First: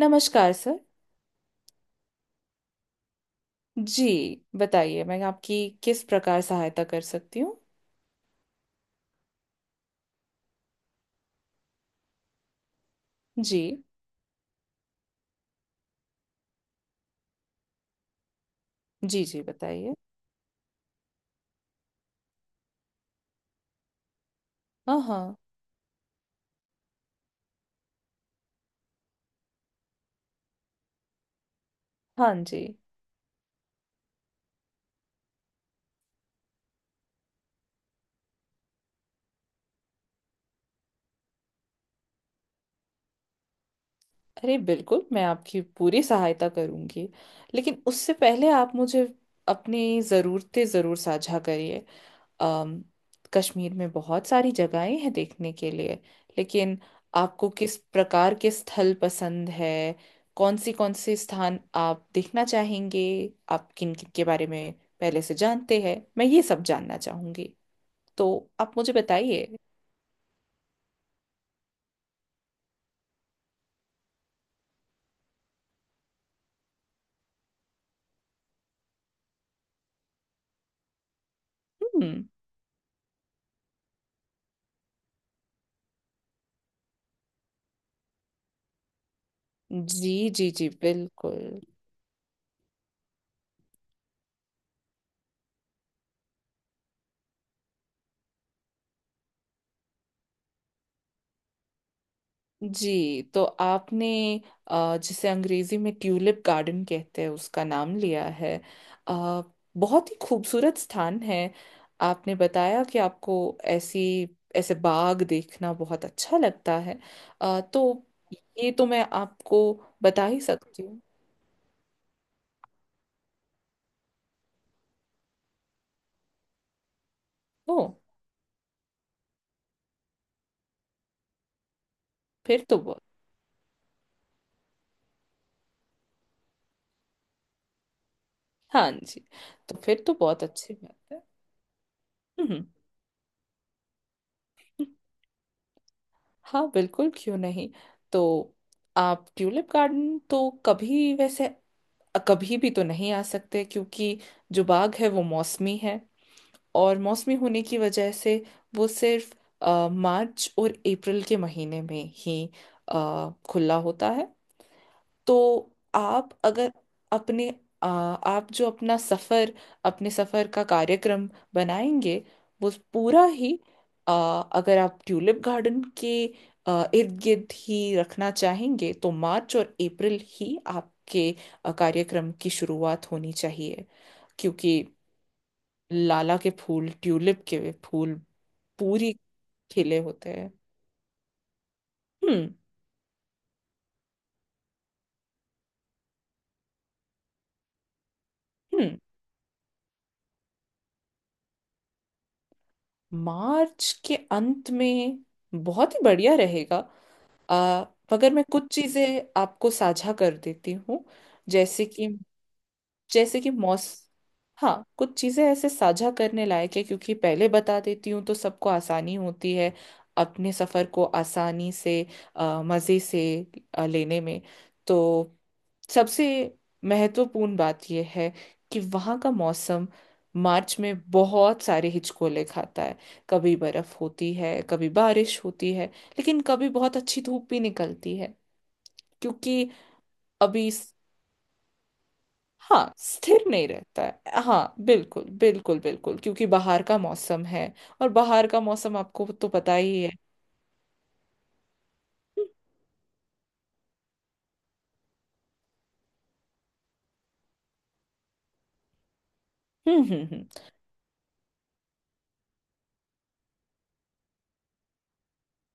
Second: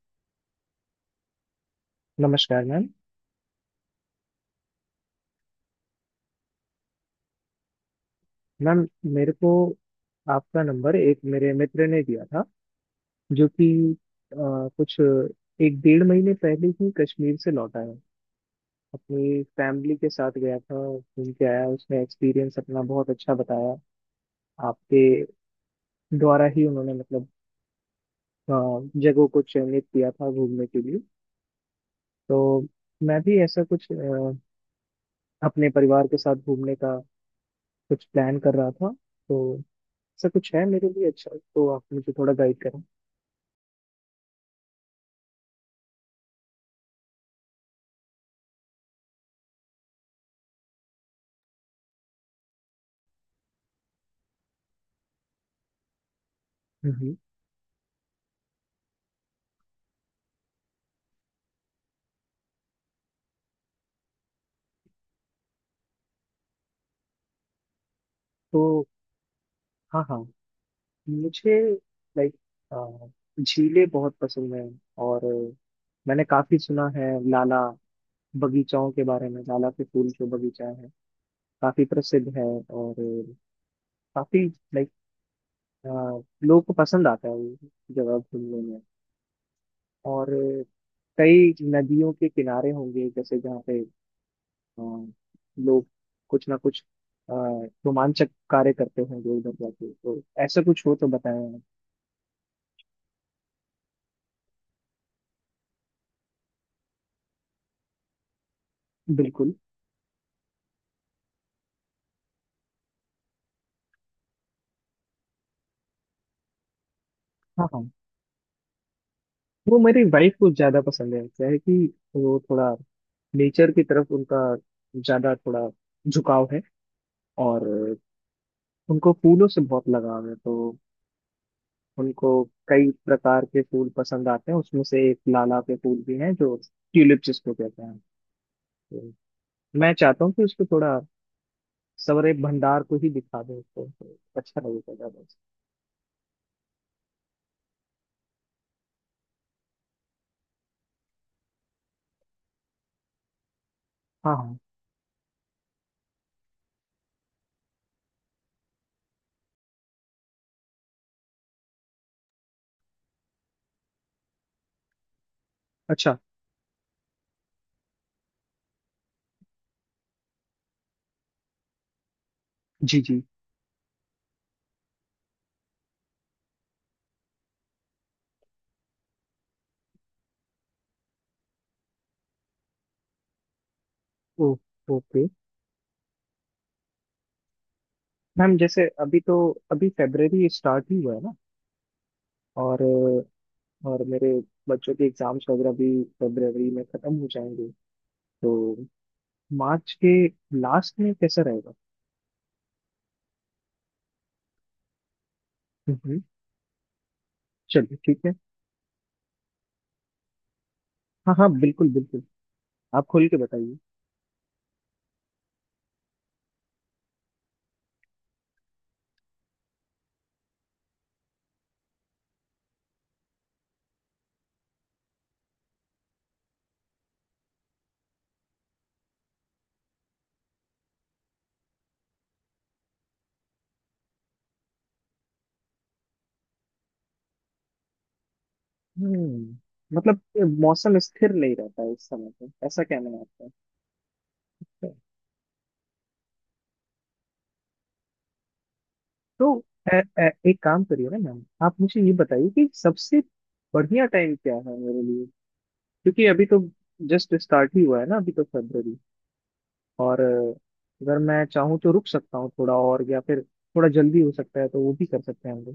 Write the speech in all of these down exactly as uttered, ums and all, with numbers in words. नमस्कार सर। नमस्कार मैम। जी, बताइए, मैं आपकी किस प्रकार सहायता कर सकती हूँ। मैम मेरे को आपका नंबर एक मेरे मित्र ने दिया था जो कि जी अ, कुछ एक डेढ़ महीने पहले ही कश्मीर से लौटा है। जी अपनी जी, बताइए। फैमिली के साथ गया था, घूम के आया, उसने एक्सपीरियंस अपना बहुत अच्छा बताया। हाँ आपके हाँ। द्वारा ही उन्होंने मतलब अ, जगहों को चयनित किया था घूमने के लिए। हाँ तो जी। मैं भी ऐसा कुछ अ, अपने परिवार के साथ घूमने का कुछ प्लान कर रहा था। तो ऐसा कुछ है मेरे लिए अच्छा तो आप मुझे थोड़ा गाइड करें। अरे बिल्कुल, मैं आपकी पूरी सहायता करूँगी, लेकिन उससे पहले आप मुझे अपनी ज़रूरतें ज़रूर साझा करिए। अम, कश्मीर में बहुत सारी जगहें हैं देखने के लिए, लेकिन हम्म। आपको किस प्रकार के स्थल पसंद है? कौन सी, कौन से स्थान आप देखना चाहेंगे? आप किन किन के बारे में पहले से जानते हैं, मैं ये सब जानना चाहूंगी। तो आप तो मुझे बताइए। हाँ हाँ, मुझे लाइक झीलें बहुत पसंद हैं। और अ, मैंने काफी सुना है लाला बगीचाओं के बारे में, लाला के फूल जो बगीचा है काफी हम्म। प्रसिद्ध है। और अ, काफी लाइक लोगों को पसंद आता है ये जगह घूमने में। जी और जी अ, जी बिल्कुल। कई नदियों के किनारे होंगे जैसे, जहाँ पे अ, लोग कुछ ना कुछ अ, रोमांचक कार्य करते होंगे उधर जाके, तो ऐसा कुछ हो तो बताएं आप। जी, तो आपने अ, जिसे अंग्रेजी में ट्यूलिप गार्डन कहते हैं उसका नाम लिया है। अ, बिल्कुल। बहुत ही खूबसूरत स्थान है। आपने बताया कि आपको ऐसी ऐसे बाग देखना बहुत अच्छा लगता है। अ, हाँ हाँ, तो ये तो मैं आपको वो मेरी बता वाइफ ही को ज्यादा सकती हूँ। पसंद है। क्या है कि वो थोड़ा नेचर की तरफ उनका ज्यादा थोड़ा झुकाव है। और ओ। उनको फूलों से बहुत लगाव है, तो उनको फिर तो कई बहुत। प्रकार के फूल पसंद आते हैं, उसमें से एक लाला के फूल भी हैं जो ट्यूलिप जिसको कहते हैं। हाँ जी। तो तो मैं फिर तो चाहता हूँ बहुत कि उसको अच्छी थोड़ा बात है। सवरे हम्म। भंडार को ही दिखा दें, उसको तो अच्छा लगेगा ज्यादा से। हाँ बिल्कुल, क्यों नहीं। तो आप ट्यूलिप गार्डन तो कभी वैसे, कभी भी तो नहीं आ सकते, क्योंकि हाँ हाँ। जो बाग है वो मौसमी है। और मौसमी होने की वजह से वो सिर्फ अ, मार्च और अप्रैल के महीने में ही अ, खुला होता है। तो अच्छा। आप अगर अपने आ, आप जो अपना सफर, अपने सफर का कार्यक्रम बनाएंगे, वो जी जी। पूरा ही आ, अगर आप ट्यूलिप गार्डन के इर्द गिर्द ही रखना चाहेंगे, तो मार्च और अप्रैल ही आपके आ, कार्यक्रम की शुरुआत होनी चाहिए, ओ, क्योंकि ओके लाला के फूल, ट्यूलिप के फूल मैम। जैसे पूरी अभी तो अभी खिले होते फेब्रवरी हैं। स्टार्ट ही हुआ है ना। हम्म। और और मेरे बच्चों के एग्जाम्स वगैरह भी फरवरी में खत्म हो जाएंगे। तो हम्म। मार्च के लास्ट में कैसा रहेगा? मार्च के अंत में बहुत ही हम्म, बढ़िया रहेगा। आ, चलिए ठीक है। मगर मैं कुछ चीजें आपको साझा कर देती हूँ। हाँ हाँ जैसे बिल्कुल कि बिल्कुल, आप खोल के जैसे कि बताइए। मौस हाँ, कुछ चीजें ऐसे साझा करने लायक है, क्योंकि पहले बता देती हूँ तो सबको आसानी होती है अपने सफर को आसानी से आ, मजे से आ, लेने में। तो सबसे महत्वपूर्ण बात यह है कि वहाँ का मौसम मार्च में बहुत सारे हिचकोले खाता है। कभी बर्फ होती है, कभी बारिश होती है, लेकिन कभी बहुत अच्छी धूप भी निकलती है। क्योंकि हम्म। मतलब ये अभी स- मौसम स्थिर नहीं रहता है इस समय पे, ऐसा हाँ, कहना है स्थिर आपका? नहीं रहता है, हाँ बिल्कुल बिल्कुल बिल्कुल, क्योंकि बाहर का मौसम है। और बाहर का मौसम आपको तो तो पता ए, ही है। ए, एक काम करिए ना मैम, आप मुझे ये हम्म। बताइए कि सबसे बढ़िया टाइम क्या है मेरे लिए? क्योंकि अभी तो जस्ट स्टार्ट ही हुआ है ना अभी तो फरवरी। हम्म। हम्म। और हम्म, अ, अगर मैं चाहूँ तो रुक सकता हूँ थोड़ा और, या फिर थोड़ा जल्दी हो सकता है तो वो भी कर सकते हैं हम लोग।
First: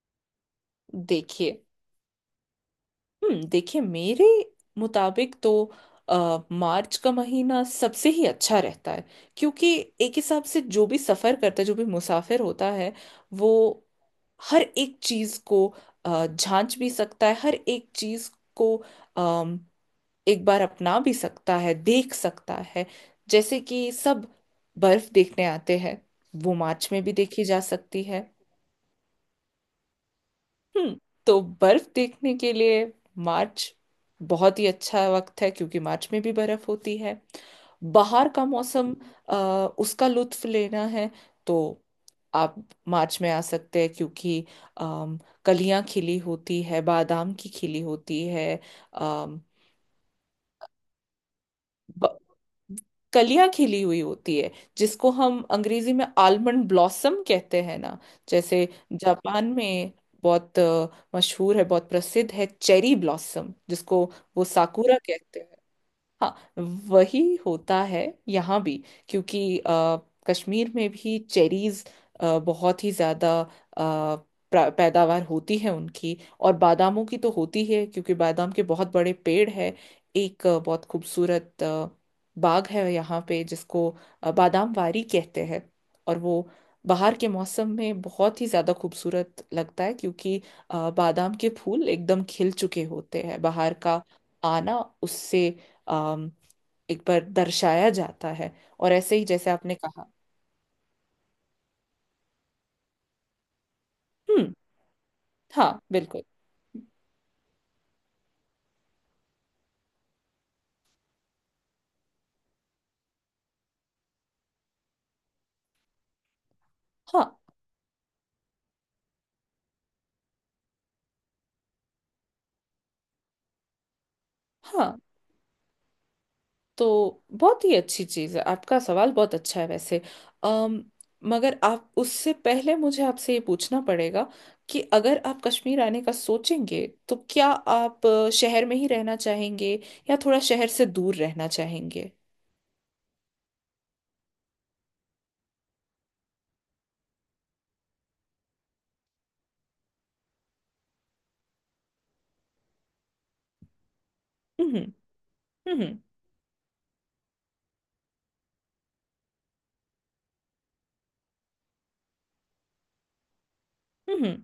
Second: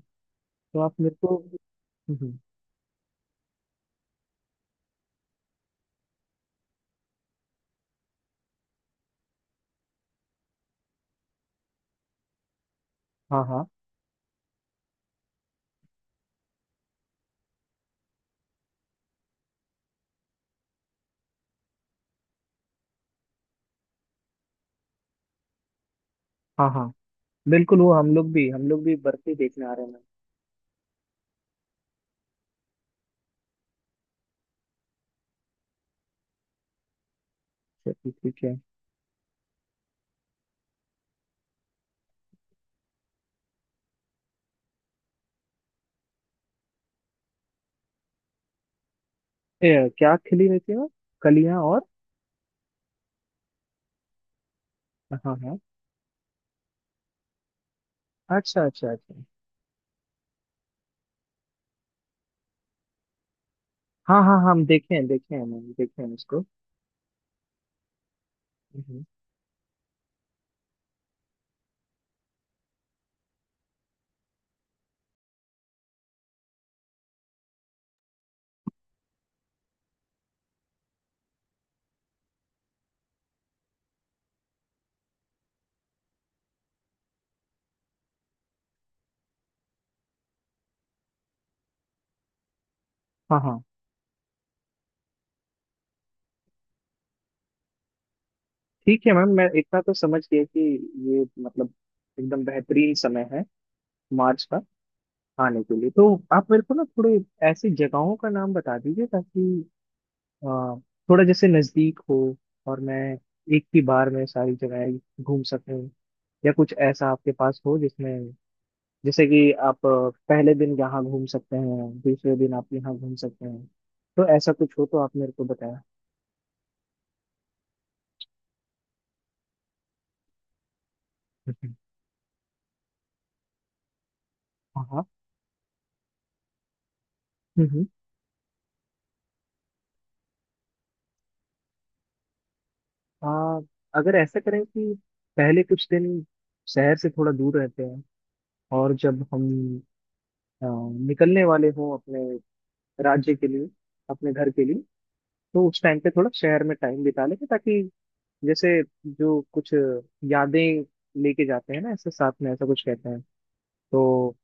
तो आप मेरे को देखिए। हम्म, हम्म, हम्म, देखिए, मेरे मुताबिक तो आ, मार्च का महीना सबसे ही अच्छा रहता है, क्योंकि एक हिसाब से जो भी सफ़र करता है, जो भी मुसाफिर होता है, हाँ वो हाँ हर एक चीज़ को अ, झांच भी सकता है। हर एक चीज़ को अम, एक बार अपना भी सकता है, देख सकता है। जैसे कि सब बर्फ़ देखने आते हैं, वो हाँ मार्च हाँ में भी देखी जा बिल्कुल, वो सकती हम है। लोग भी हम लोग भी बर्फी देखने आ रहे हैं। हम्म। तो बर्फ देखने के लिए मार्च बहुत ही अच्छा वक्त है, क्योंकि मार्च में भी बर्फ होती है। अच्छा, ठीक बाहर ठीक का है। मौसम, अ, उसका लुत्फ लेना है तो आप मार्च में आ सकते हैं, क्योंकि अम, कलियां खिली होती है, बादाम की खिली होती है। ए, क्या खिली रहती है वो? कलियां और? ब- कलियां खिली हुई होती है, जिसको हाँ हम हाँ। अंग्रेजी में आलमंड ब्लॉसम कहते हैं ना। अच्छा जैसे अच्छा अच्छा। जापान में बहुत अ, मशहूर है, बहुत प्रसिद्ध है चेरी ब्लॉसम, जिसको हाँ हाँ वो हाँ, हम देखे साकुरा हैं, देखे कहते हैं हैं। मैम, देखे हैं इसको। हाँ, वही होता है यहाँ भी, हम्म। क्योंकि अ, कश्मीर में भी चेरीज बहुत ही ज़्यादा अ, प्रा- पैदावार होती है उनकी, और बादामों की तो होती है, क्योंकि बादाम के बहुत बड़े पेड़ है। एक अ, बहुत खूबसूरत अ, बाग है यहाँ पे, जिसको अ, बादाम वारी कहते हैं। और वो बाहर के मौसम में बहुत ही ज़्यादा खूबसूरत लगता है, क्योंकि अ, बादाम के फूल एकदम खिल चुके होते हाँ हैं। हाँ, बाहर का आना उससे अम, एक बार दर्शाया जाता है। और ठीक है ऐसे ही मैम, मैं जैसे आपने इतना तो कहा। समझ गया कि ये मतलब एकदम बेहतरीन समय है मार्च हम्म। का खाने हाँ के लिए। तो बिल्कुल। आप मेरे को ना थोड़े ऐसी जगहों का नाम बता दीजिए ताकि अ, थोड़ा जैसे नजदीक हो और मैं एक ही बार में सारी जगह घूम सकूं। या कुछ ऐसा हाँ आपके पास हो जिसमें जैसे कि आप अ, पहले दिन यहाँ घूम सकते हैं, दूसरे दिन आप यहाँ घूम सकते हैं, तो ऐसा कुछ हो हाँ। तो आप मेरे को बताया। तो बहुत ही अच्छी चीज़ है, आपका सवाल बहुत अच्छा है वैसे। अम मगर हम्म। आप, उससे पहले मुझे आपसे ये पूछना पड़ेगा कि हाँ हाँ। अगर आप कश्मीर आने का सोचेंगे तो क्या हम्म हम्म। आप अ, शहर में ही रहना चाहेंगे, या थोड़ा शहर से दूर रहना चाहेंगे? आ, अगर ऐसा करें कि पहले कुछ दिन शहर से थोड़ा दूर रहते हैं, और जब हम अ, निकलने वाले हों अपने राज्य के लिए, अपने घर के हम्म। लिए, हम्म। तो उस टाइम हम्म। पे थोड़ा शहर में टाइम बिता लेंगे, ताकि जैसे जो कुछ यादें लेके जाते हैं ना ऐसे साथ में, ऐसा कुछ कहते हैं। तो हम्म,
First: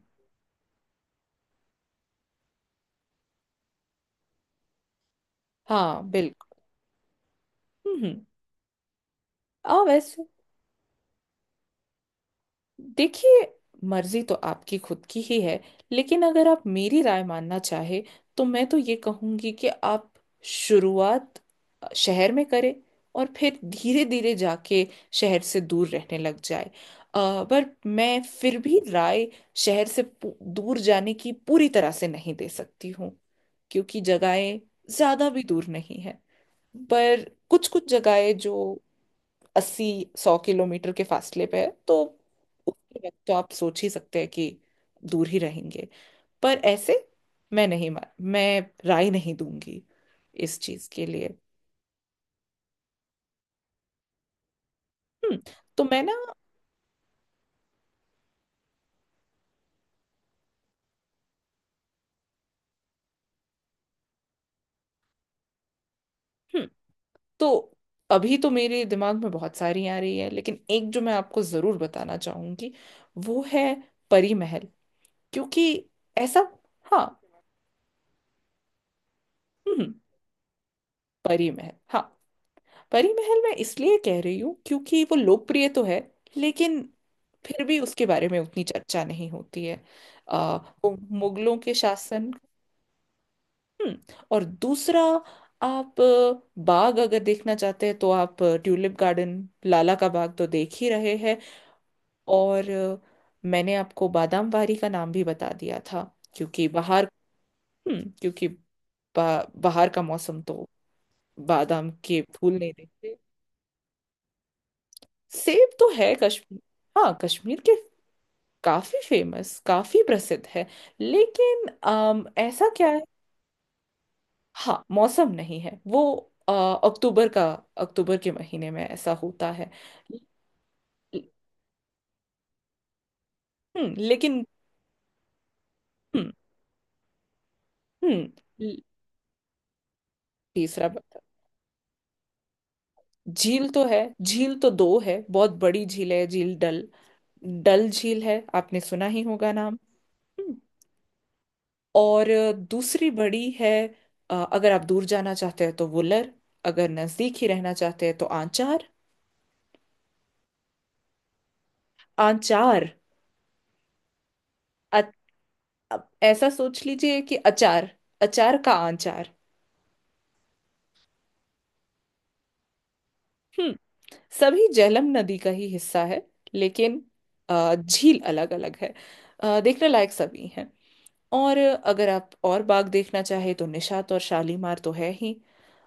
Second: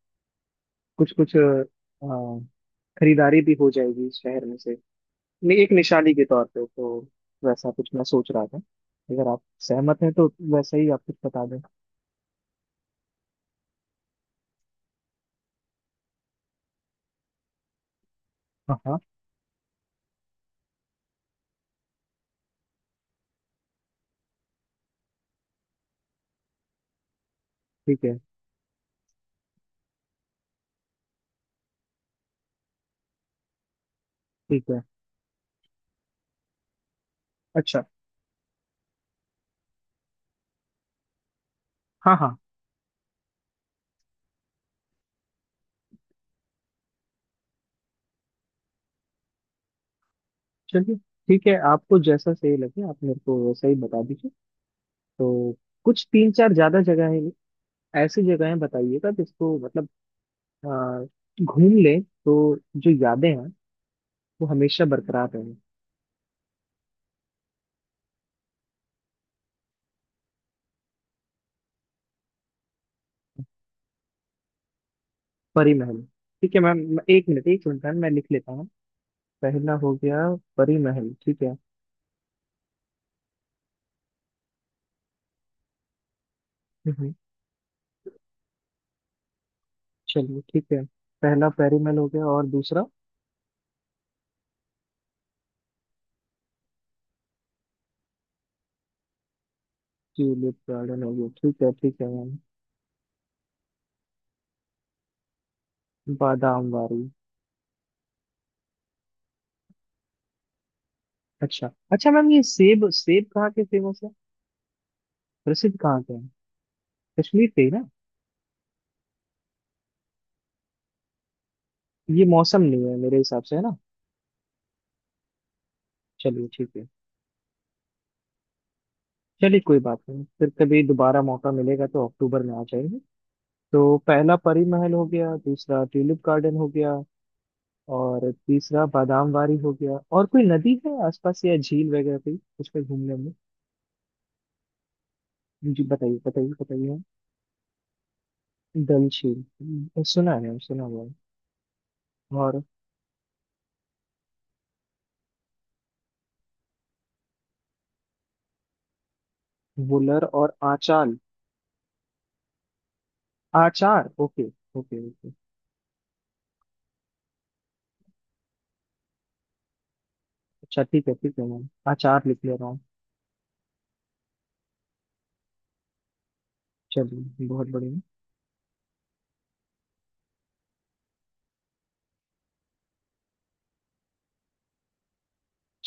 कुछ कुछ खरीदारी भी हो जाएगी इस शहर में से, नहीं, एक हाँ निशानी के तौर बिल्कुल। पे तो वैसा कुछ मैं हम्म। सोच रहा था। अगर आप आ सहमत हैं वैसे तो वैसा ही आप कुछ बता दें। देखिए, मर्जी तो आपकी खुद की ही है, लेकिन अगर आप मेरी राय मानना चाहे तो मैं हाँ तो ये हाँ, कहूंगी कि आप शुरुआत शहर में करें, और फिर धीरे धीरे जाके शहर से दूर रहने लग जाए। अ, पर ठीक है मैं फिर भी राय शहर से पू- दूर जाने की पूरी तरह से नहीं दे सकती हूँ, क्योंकि जगहें ठीक है। ज्यादा भी दूर नहीं है। पर कुछ अच्छा। कुछ जगहें जो अस्सी सौ किलोमीटर के फासले पे है, तो हाँ हाँ, उसके वक्त तो आप सोच ही सकते हैं कि दूर ही रहेंगे। पर ऐसे मैं नहीं मा- मैं राय नहीं दूंगी इस चीज चलिए के लिए। ठीक है, आपको जैसा सही लगे आप मेरे को वैसा ही बता दीजिए। हम्म। तो तो मैं कुछ ना। तीन चार ज्यादा जगह है ऐसी जगहें बताइएगा जिसको मतलब अ, घूम लें तो जो यादें हैं वो हमेशा बरकरार रहें। हम्म। तो अभी तो मेरे दिमाग में बहुत सारी आ रही है, लेकिन एक जो मैं आपको जरूर बताना चाहूंगी वो है परी महल, क्योंकि परी महल? ऐसा। ठीक है मैम, मैं- हाँ। एक मिनट, एक मिनट मैम, मैं लिख लेता हूँ। पहला हो हम्म। गया परी महल, ठीक परी है। महल, हाँ। परी महल मैं इसलिए कह रही हूँ क्योंकि वो लोकप्रिय तो है, लेकिन हम्म, फिर भी उसके बारे में उतनी चर्चा नहीं होती है। चलिए आ, ठीक है। वो पहला मुगलों के परी महल हो गया शासन। और दूसरा हम्म, और दूसरा, आप अ, बाग अगर देखना चाहते हैं तो आप अ, ट्यूलिप गार्डन, लाला का बाग तो ट्यूलिप देख ही गार्डन हो रहे गया, हैं। ठीक है ठीक है मैम। और अ, मैंने आपको बादाम वारी का नाम भी बता दिया था, क्योंकि बादाम वारी। बाहर। हम्म, क्योंकि बा, बाहर का मौसम तो अच्छा। बादाम अच्छा के मैम, ये फूल नहीं सेब, देते। सेब कहाँ के फेमस है? सेब प्रसिद्ध तो कहाँ के है हैं? कश्मीर। हाँ, कश्मीर कश्मीर के ही के। ना? काफी फेमस, काफी प्रसिद्ध है, लेकिन अम, ये मौसम ऐसा नहीं क्या है है। मेरे हिसाब से, है ना? हाँ, मौसम नहीं है वो। चलिए अ, ठीक है। अक्टूबर का, अक्टूबर के महीने में ऐसा होता चलिए है। कोई बात नहीं, फिर कभी दोबारा मौका मिलेगा तो अक्टूबर में आ जाएंगे। हम्म, तो पहला लेकिन। परी महल हो गया, दूसरा ट्यूलिप हम्म। गार्डन हो गया, हम्म। और तीसरा बादाम वारी हो गया। और कोई नदी तीसरा है बता- आसपास या झील वगैरह कोई उस पर घूमने में? झील तो है, झील तो दो है, बहुत जी बड़ी झील बताइए है, बताइए झील डल। बताइए। डल झील है, आपने डल सुना ही झील। होगा नाम। हम्म, सुना हम्म, है, सुना हुआ है। और और? दूसरी बड़ी है, अ, अगर आप दूर जाना चाहते हैं तो वुलर, अगर नजदीक ही रहना चाहते हैं तो आंचार। वुलर और आचार। आंचार। आचार, ओके, अ- ओके ओके। अब ऐसा सोच लीजिए कि अचार, अचार का आंचार। अच्छा ठीक है ठीक है मैम, आचार लिख ले रहा हूँ। हम्म। सभी झेलम नदी का ही हिस्सा है, लेकिन चलिए बहुत अ, बढ़िया। झील अलग अलग है। अ, देखने लायक सभी हैं। और अगर आप और बाग देखना चाहे तो निशात और शालीमार तो है ही।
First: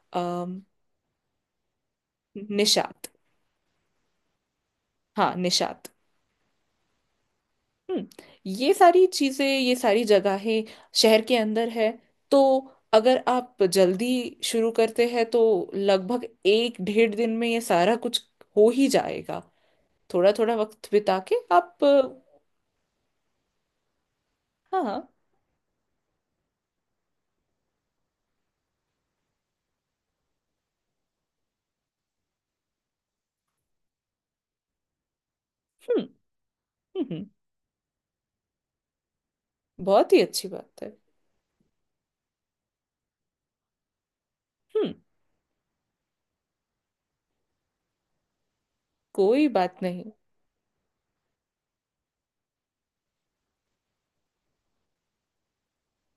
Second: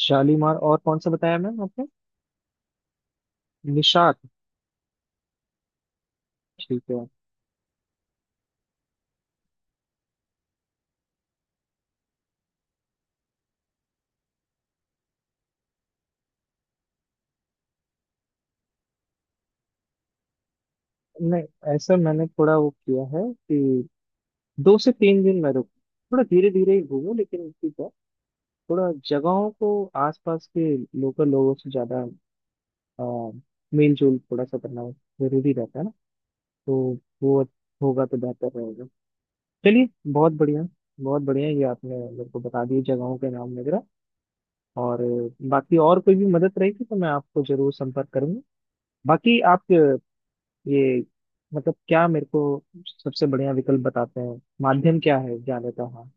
शालीमार, अम, और कौन सा बताया मैम आपने? निशात। निशात, हाँ, निशात। ठीक है। हम्म, ये सारी चीजें, ये सारी जगहें शहर के अंदर है। तो अगर आप जल्दी शुरू करते हैं तो लगभग एक डेढ़ दिन में ये सारा कुछ हो ही जाएगा। थोड़ा थोड़ा वक्त बिता के नहीं आप ऐसा मैंने अ, थोड़ा वो किया है कि दो हाँ से हाँ। तीन दिन मैं रुक, थोड़ा धीरे धीरे ही घूमूं, लेकिन ठीक है। थोड़ा जगहों को आसपास के लोकल लोगों से ज्यादा आ, मेल जोल थोड़ा सा करना जरूरी रहता है ना। हम्म। तो हम्म। हम्म, वो होगा तो बेहतर रहेगा। चलिए बहुत ही बहुत अच्छी बढ़िया। बात है। बहुत बढ़िया, ये आपने मेरे को बता दिए जगहों के नाम वगैरह। हम्म, और अ, बाकी और कोई भी मदद रहेगी तो मैं आपको जरूर संपर्क करूंगा। बाकी कोई आप बात नहीं। ये मतलब क्या मेरे को सबसे बढ़िया विकल्प बताते हैं, माध्यम क्या है जाने का? हाँ,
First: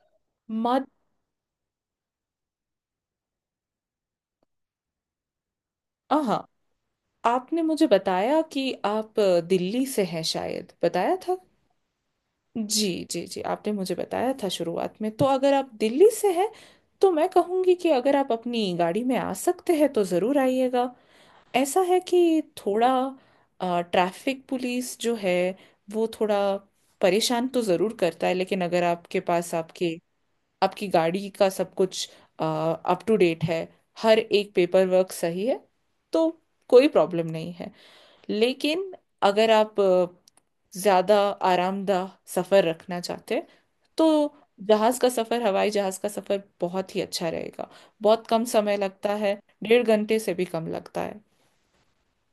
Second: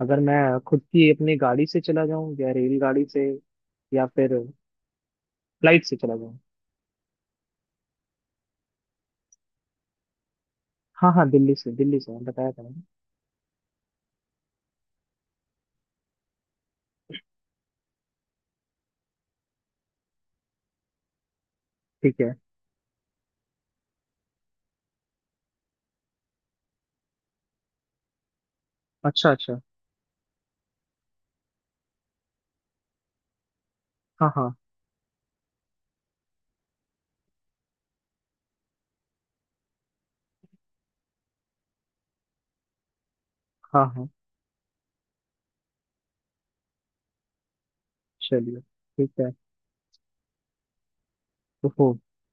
अगर मैं खुद मत। की अपनी गाड़ी से चला जाऊं, या रेलगाड़ी से, या फिर फ्लाइट से चला हाँ जाऊं? हाँ, आपने मुझे बताया कि आप अ, दिल्ली से हैं, शायद हाँ बताया हाँ, था। दिल्ली से, दिल्ली से बताया था मैंने। जी जी जी, आपने मुझे बताया था शुरुआत में। तो अगर आप दिल्ली से हैं तो मैं कहूँगी कि अगर आप अपनी गाड़ी में आ सकते हैं तो ज़रूर आइएगा। ऐसा है ठीक है। कि थोड़ा ट्रैफिक पुलिस जो है, वो थोड़ा परेशान तो ज़रूर करता है, लेकिन अगर आपके अच्छा पास, अच्छा। आपके, आपकी गाड़ी का सब कुछ अप टू डेट है, हर हाँ हाँ। एक पेपर वर्क सही है, तो कोई प्रॉब्लम नहीं है। लेकिन अगर आप अ, ज़्यादा आरामदाह सफ़र रखना चाहते हैं हाँ तो हाँ। जहाज का सफर, हवाई जहाज का सफर बहुत ही अच्छा रहेगा। बहुत कम चलिए समय ठीक लगता है। है, डेढ़ घंटे से भी कम लगता है। ओहो,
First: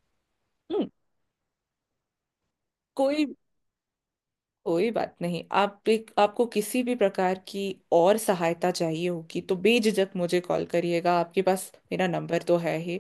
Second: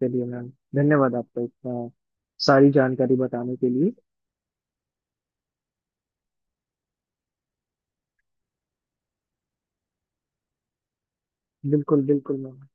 चलिए मैम, हम्म। धन्यवाद आपका, इतना सारी जानकारी कोई बताने के लिए। कोई बात नहीं। आप, एक आपको किसी भी प्रकार की और सहायता चाहिए होगी तो बेझिझक मुझे कॉल करिएगा, आपके पास बिल्कुल मेरा बिल्कुल नंबर मैम। तो है ही।